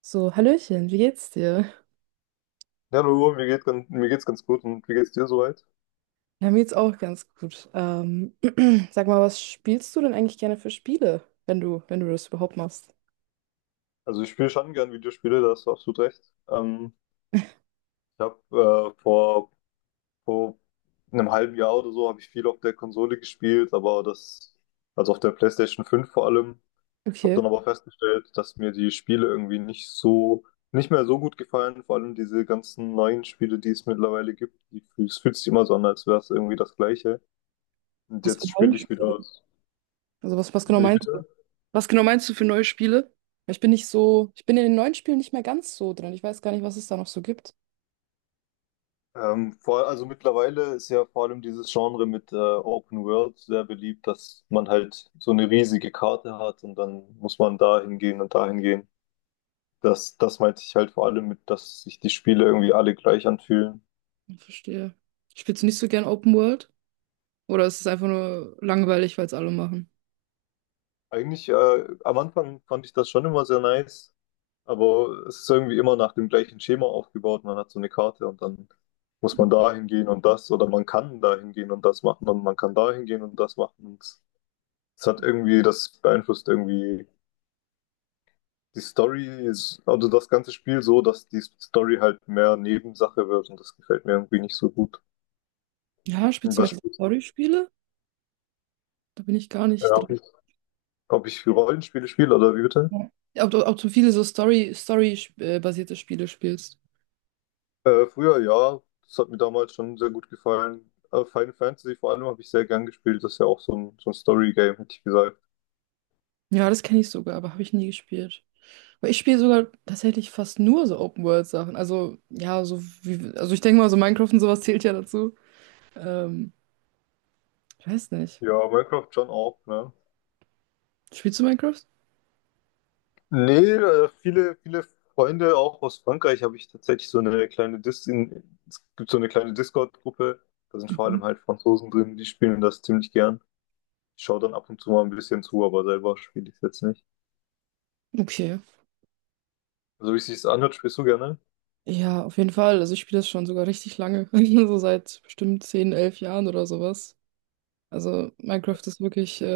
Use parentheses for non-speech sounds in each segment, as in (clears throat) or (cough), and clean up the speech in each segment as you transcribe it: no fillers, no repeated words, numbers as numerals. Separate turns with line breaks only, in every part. So, Hallöchen, wie geht's dir?
Hallo, mir mir geht's ganz gut und wie geht's dir soweit?
Ja, mir geht's auch ganz gut. (clears throat) Sag mal, was spielst du denn eigentlich gerne für Spiele, wenn du das überhaupt machst?
Also ich spiele schon gern Videospiele, da hast du absolut recht. Ich habe äh, vor, vor einem halben Jahr oder so habe ich viel auf der Konsole gespielt, aber also auf der PlayStation 5 vor allem, habe
Okay.
dann aber festgestellt, dass mir die Spiele irgendwie nicht mehr so gut gefallen, vor allem diese ganzen neuen Spiele, die es mittlerweile gibt, die, es fühlt sich immer so an, als wäre es irgendwie das Gleiche. Und
Was für
jetzt
neue
spiele ich
Spiele?
wieder.
Also was genau
Wie
meinst du?
bitte?
Was genau meinst du für neue Spiele? Weil ich bin nicht so, ich bin in den neuen Spielen nicht mehr ganz so drin. Ich weiß gar nicht, was es da noch so gibt.
Also mittlerweile ist ja vor allem dieses Genre mit Open World sehr beliebt, dass man halt so eine riesige Karte hat und dann muss man da hingehen und da hingehen. Das meinte ich halt vor allem mit, dass sich die Spiele irgendwie alle gleich anfühlen.
Ich verstehe. Spielst du nicht so gern Open World? Oder ist es einfach nur langweilig, weil es alle machen?
Eigentlich, am Anfang fand ich das schon immer sehr nice, aber es ist irgendwie immer nach dem gleichen Schema aufgebaut. Man hat so eine Karte und dann muss man da hingehen und das oder man kann da hingehen und das machen und man kann da hingehen und das machen. Und es hat irgendwie, das beeinflusst irgendwie die Story ist, also das ganze Spiel so, dass die Story halt mehr Nebensache wird und das gefällt mir irgendwie nicht so gut.
Ja, spielst du mehr
Was
so
spielst
Story-Spiele? Da bin ich gar
du?
nicht drin.
Ob ich Rollenspiele spiele oder wie bitte?
Ja. Ob du viele so Story-basierte Spiele spielst.
Früher ja, das hat mir damals schon sehr gut gefallen. Final Fantasy vor allem habe ich sehr gern gespielt, das ist ja auch so so ein Story-Game, hätte ich gesagt.
Ja, das kenne ich sogar, aber habe ich nie gespielt. Aber ich spiele sogar tatsächlich fast nur so Open-World-Sachen. Also, ja, so wie, also ich denke mal, so Minecraft und sowas zählt ja dazu. Ähm, ich weiß nicht.
Ja, Minecraft schon auch, ne?
Spielst du Minecraft?
Nee, viele Freunde auch aus Frankreich habe ich tatsächlich so eine es gibt so eine kleine Discord-Gruppe, da sind vor
Mhm.
allem halt Franzosen drin, die spielen das ziemlich gern. Ich schaue dann ab und zu mal ein bisschen zu, aber selber spiele ich es jetzt nicht.
Okay.
Also wie es sich anhört, spielst du gerne?
Ja, auf jeden Fall. Also ich spiele das schon sogar richtig lange. (laughs) So seit bestimmt 10, 11 Jahren oder sowas. Also Minecraft ist wirklich.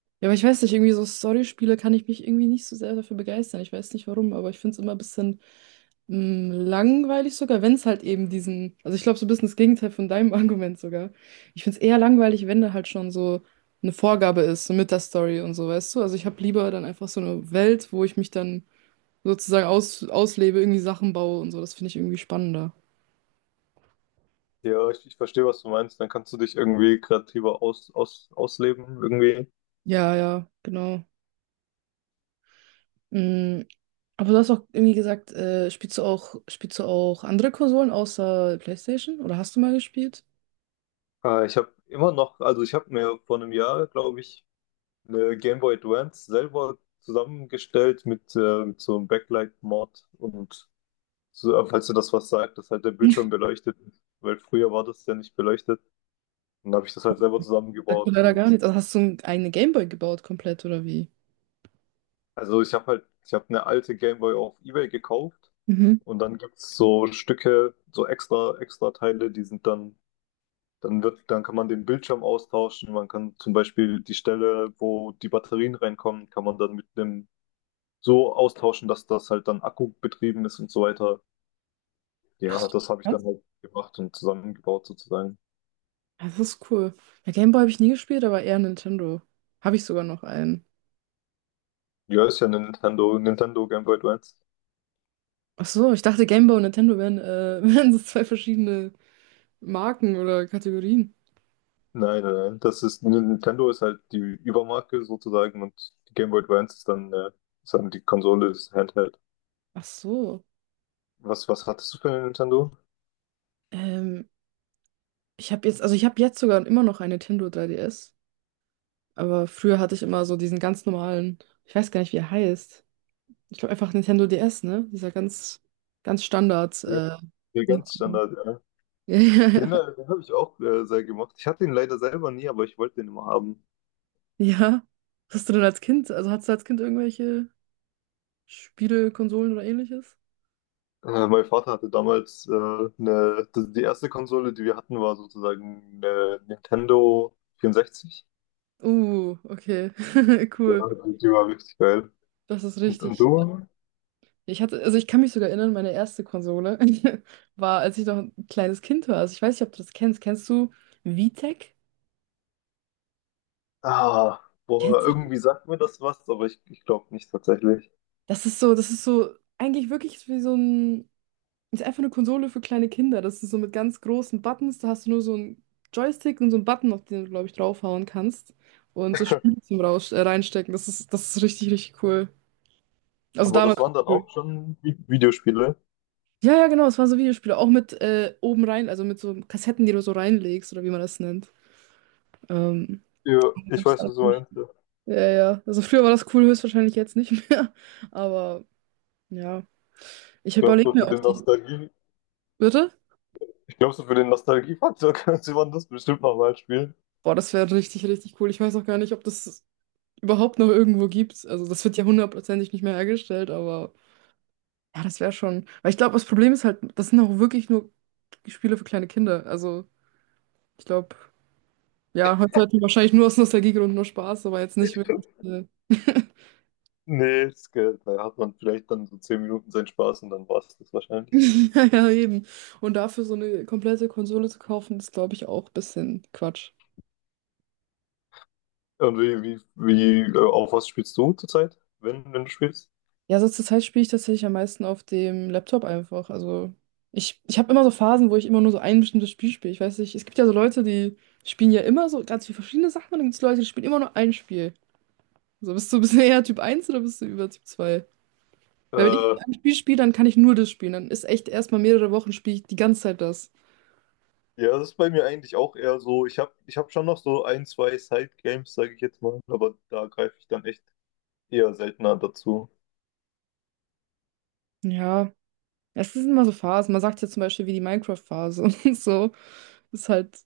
Ja, aber ich weiß nicht, irgendwie so Storyspiele kann ich mich irgendwie nicht so sehr dafür begeistern. Ich weiß nicht warum, aber ich finde es immer ein bisschen langweilig sogar, wenn es halt eben diesen, also ich glaube so ein bisschen das Gegenteil von deinem (laughs) Argument sogar. Ich finde es eher langweilig, wenn da halt schon so eine Vorgabe ist, so mit der Story und so, weißt du? Also ich habe lieber dann einfach so eine Welt, wo ich mich dann sozusagen auslebe, irgendwie Sachen baue und so. Das finde ich irgendwie spannender.
Ja, ich verstehe, was du meinst. Dann kannst du dich irgendwie kreativer ausleben, irgendwie.
Ja, ja, genau. Mm, Aber du hast auch irgendwie gesagt, spielst du auch andere Konsolen außer PlayStation? Oder hast du mal gespielt?
Ich habe immer noch, also ich habe mir vor einem Jahr, glaube ich, eine Game Boy Advance selber zusammengestellt mit so einem Backlight-Mod und so, falls du das was sagt, dass halt der Bildschirm beleuchtet ist, weil früher war das ja nicht beleuchtet. Und dann habe ich das halt selber
Sagt mir
zusammengebaut
leider
und
gar nichts. Also hast du eine Gameboy gebaut komplett oder wie?
also ich habe ich habe eine alte Game Boy auf eBay gekauft.
Mhm.
Und dann gibt's so Stücke, so extra Teile, die sind dann dann kann man den Bildschirm austauschen. Man kann zum Beispiel die Stelle, wo die Batterien reinkommen, kann man dann mit einem so austauschen, dass das halt dann Akku betrieben ist und so weiter.
Ach
Ja,
so,
das habe ich
krass.
dann halt gemacht und zusammengebaut sozusagen.
Ja, das ist cool. Ja, Gameboy habe ich nie gespielt, aber eher Nintendo. Habe ich sogar noch einen.
Ja, ist ja eine Nintendo Game Boy Advance.
Ach so, ich dachte Gameboy und Nintendo wären (laughs) wären so zwei verschiedene Marken oder Kategorien.
Nein, nein, nein. Das ist, Nintendo ist halt die Übermarke sozusagen und die Game Boy Advance ist ist dann die Konsole, das Handheld.
Ach so.
Was hattest du für eine Nintendo?
Ähm, ich habe jetzt, also ich habe jetzt sogar immer noch ein Nintendo 3DS. Aber früher hatte ich immer so diesen ganz normalen, ich weiß gar nicht, wie er heißt. Ich glaube einfach Nintendo DS, ne? Dieser ganz, ganz Standard,
Ja, ganz
Nintendo. (laughs)
Standard, ja.
Ja, ja, ja.
Den, den habe ich auch sehr gemocht. Ich hatte ihn leider selber nie, aber ich wollte den immer haben.
Ja. Was hast du denn als Kind? Also hattest du als Kind irgendwelche Spiele, Konsolen oder ähnliches?
Mein Vater hatte damals die erste Konsole, die wir hatten, war sozusagen eine Nintendo 64.
Okay. (laughs)
Ja,
Cool.
die war richtig geil.
Das ist
Und
richtig.
du?
Ich hatte, also ich kann mich sogar erinnern, meine erste Konsole (laughs) war, als ich noch ein kleines Kind war. Also ich weiß nicht, ob du das kennst. Kennst du VTech?
Ah, boah,
Kennst du das?
irgendwie sagt mir das was, aber ich glaube nicht tatsächlich.
Das ist so eigentlich wirklich wie so ein. Ist einfach eine Konsole für kleine Kinder. Das ist so mit ganz großen Buttons. Da hast du nur so einen Joystick und so einen Button, auf den du, glaube ich, draufhauen kannst. Und so Spiele zum Raus reinstecken. Das ist richtig, richtig cool. Also
Aber das
damals.
waren dann
Cool.
auch schon Videospiele.
Ja, ja, genau. Es waren so Videospiele. Auch mit oben rein, also mit so Kassetten, die du so reinlegst oder wie man das nennt. Ähm,
Ja, ich
gab's
weiß,
da
was du
nicht.
meinst, ja.
Ja, ja. Also früher war das cool, höchstwahrscheinlich jetzt nicht mehr. (laughs) Aber ja. Ich
Ich glaube,
überlege
so
mir
für
auch
den
die.
Nostalgie,
Bitte?
Ich glaube, so für den Nostalgiefaktor (laughs) könnte man das bestimmt nochmal spielen.
Boah, das wäre richtig, richtig cool. Ich weiß auch gar nicht, ob das überhaupt noch irgendwo gibt. Also das wird ja hundertprozentig nicht mehr hergestellt, aber ja, das wäre schon. Weil ich glaube, das Problem ist halt, das sind auch wirklich nur Spiele für kleine Kinder. Also ich glaube, ja, heute hat man wahrscheinlich nur aus Nostalgiegründen nur Spaß, aber jetzt nicht wirklich. (laughs)
Nee, das geht. Da hat man vielleicht dann so 10 Minuten seinen Spaß und dann war es das wahrscheinlich.
Ja, ja, eben. Und dafür so eine komplette Konsole zu kaufen, ist, glaube ich, auch ein bisschen Quatsch.
Und auf was spielst du zurzeit, wenn du spielst?
Ja, so zur Zeit spiele ich tatsächlich am meisten auf dem Laptop einfach. Also ich habe immer so Phasen, wo ich immer nur so ein bestimmtes Spiel spiele. Ich weiß nicht, es gibt ja so Leute, die spielen ja immer so ganz viele verschiedene Sachen und dann gibt es Leute, die spielen immer nur ein Spiel. So, bist du (laughs) eher Typ eins oder bist du über Typ 2? Weil wenn ich
Äh,
ein Spiel spiele, dann kann ich nur das spielen. Dann ist echt erstmal mehrere Wochen spiele ich die ganze Zeit das.
ja, das ist bei mir eigentlich auch eher so. Ich habe ich hab schon noch so 1, 2 Side-Games, sage ich jetzt mal, aber da greife ich dann echt eher seltener dazu.
Ja, es sind immer so Phasen. Man sagt ja zum Beispiel wie die Minecraft-Phase (laughs) und so. Ist halt,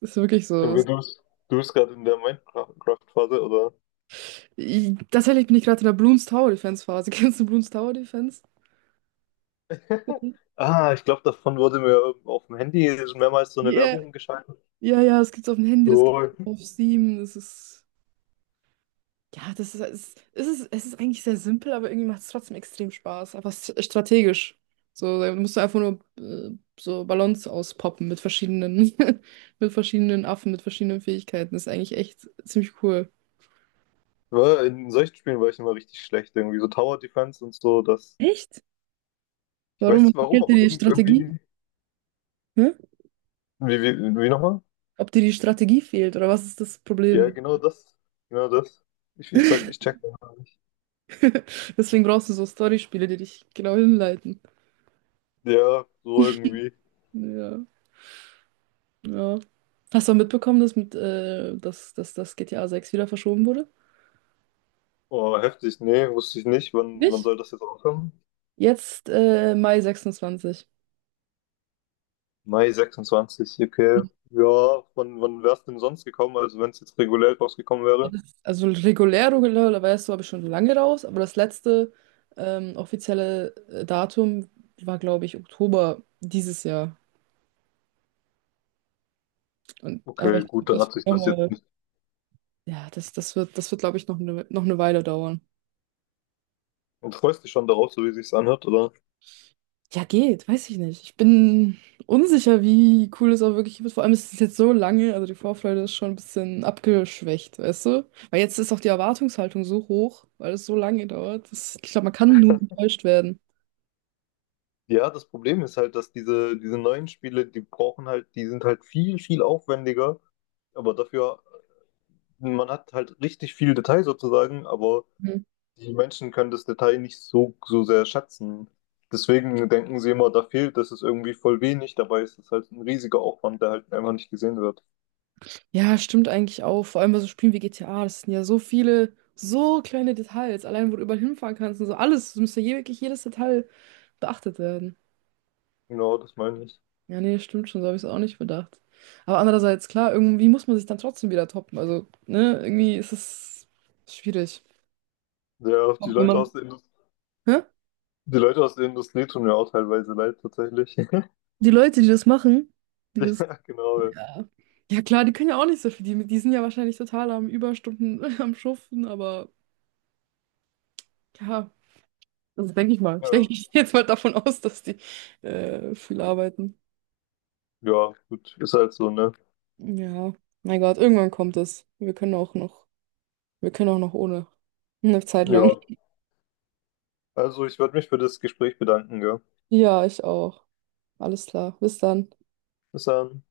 ist wirklich so.
Aber du bist gerade in der Minecraft-Phase, oder?
Tatsächlich bin ich gerade in der Bloons Tower Defense Phase. (laughs) Kennst du Bloons Tower Defense?
(laughs) Ah, ich glaube, davon wurde mir auf dem Handy mehrmals so eine
Ja,
Werbung geschaltet.
ja, ja, das gibt's auf dem Handy, das gibt's
So,
auf Steam. Das ist, ja, das ist, es ist eigentlich sehr simpel, aber irgendwie macht es trotzdem extrem Spaß. Einfach strategisch. So, da musst du einfach nur so Ballons auspoppen mit verschiedenen, (laughs) mit verschiedenen Affen, mit verschiedenen Fähigkeiten. Das ist eigentlich echt ziemlich cool.
War in solchen Spielen war ich immer richtig schlecht, irgendwie so Tower Defense und so, das.
Echt?
Ich weiß
Warum
nicht warum,
fehlt dir
aber
die Strategie?
irgendwie.
Hä?
Wie nochmal?
Ob dir die Strategie fehlt oder was ist das
Ja,
Problem?
genau das. Genau das. Ich check das gar nicht.
Deswegen brauchst du so Storyspiele, die dich genau hinleiten.
Ja, so irgendwie.
Ja. Ja. Hast du auch mitbekommen, dass mit dass das GTA 6 wieder verschoben wurde?
Oh, heftig. Nee, wusste ich nicht. Wann
Nicht?
soll das jetzt aufhören?
Jetzt Mai 26.
Mai 26, okay. Ja, wann wär's denn sonst gekommen? Also wenn es jetzt regulär rausgekommen
Ja,
wäre?
also regulär, regulär, war es so, habe ich schon lange raus, aber das letzte offizielle Datum war, glaube ich, Oktober dieses Jahr. Und, aber
Okay,
ich glaube,
gut, dann
das
hat
wird
sich das jetzt
nochmal,
nicht.
ja, das wird, glaube ich, noch eine Weile dauern.
Und freust dich schon darauf, so wie sich's anhört, oder?
Ja, geht, weiß ich nicht. Ich bin unsicher, wie cool es auch wirklich wird. Vor allem ist es jetzt so lange, also die Vorfreude ist schon ein bisschen abgeschwächt, weißt du? Weil jetzt ist auch die Erwartungshaltung so hoch, weil es so lange dauert. Das, ich glaube, man kann nur enttäuscht werden.
Ja, das Problem ist halt, dass diese neuen Spiele, die brauchen halt, die sind halt viel aufwendiger, aber dafür, man hat halt richtig viel Detail sozusagen, aber
Mhm.
die Menschen können das Detail nicht so sehr schätzen. Deswegen denken sie immer, da fehlt, das ist irgendwie voll wenig, dabei ist es halt ein riesiger Aufwand, der halt einfach nicht gesehen wird.
Ja, stimmt eigentlich auch. Vor allem bei so Spielen wie GTA, das sind ja so viele, so kleine Details. Allein, wo du überall hinfahren kannst und so alles, es müsste wirklich jedes Detail beachtet werden.
Genau, das meine ich.
Ja, nee, stimmt schon, so habe ich es auch nicht bedacht. Aber andererseits, klar, irgendwie muss man sich dann trotzdem wieder toppen. Also, ne, irgendwie ist es schwierig.
Ja,
Auch wenn man. Hä?
Die Leute aus der Industrie tun mir auch teilweise leid, tatsächlich. (laughs)
Die Leute, die das machen, die das.
Ja, genau.
Ja. Ja, klar, die können ja auch nicht so viel. Die sind ja wahrscheinlich total am Überstunden (laughs) am Schuften, aber ja, das denke ich mal.
Ja,
Ich denke, ich gehe jetzt mal davon aus, dass die viel arbeiten.
ja gut, ist halt so, ne?
Ja, mein Gott, irgendwann kommt es. Wir können auch noch ohne. Eine Zeit lang.
Ja. Also, ich würde mich für das Gespräch bedanken, gell?
Ja, ich auch. Alles klar. Bis dann.
Bis dann.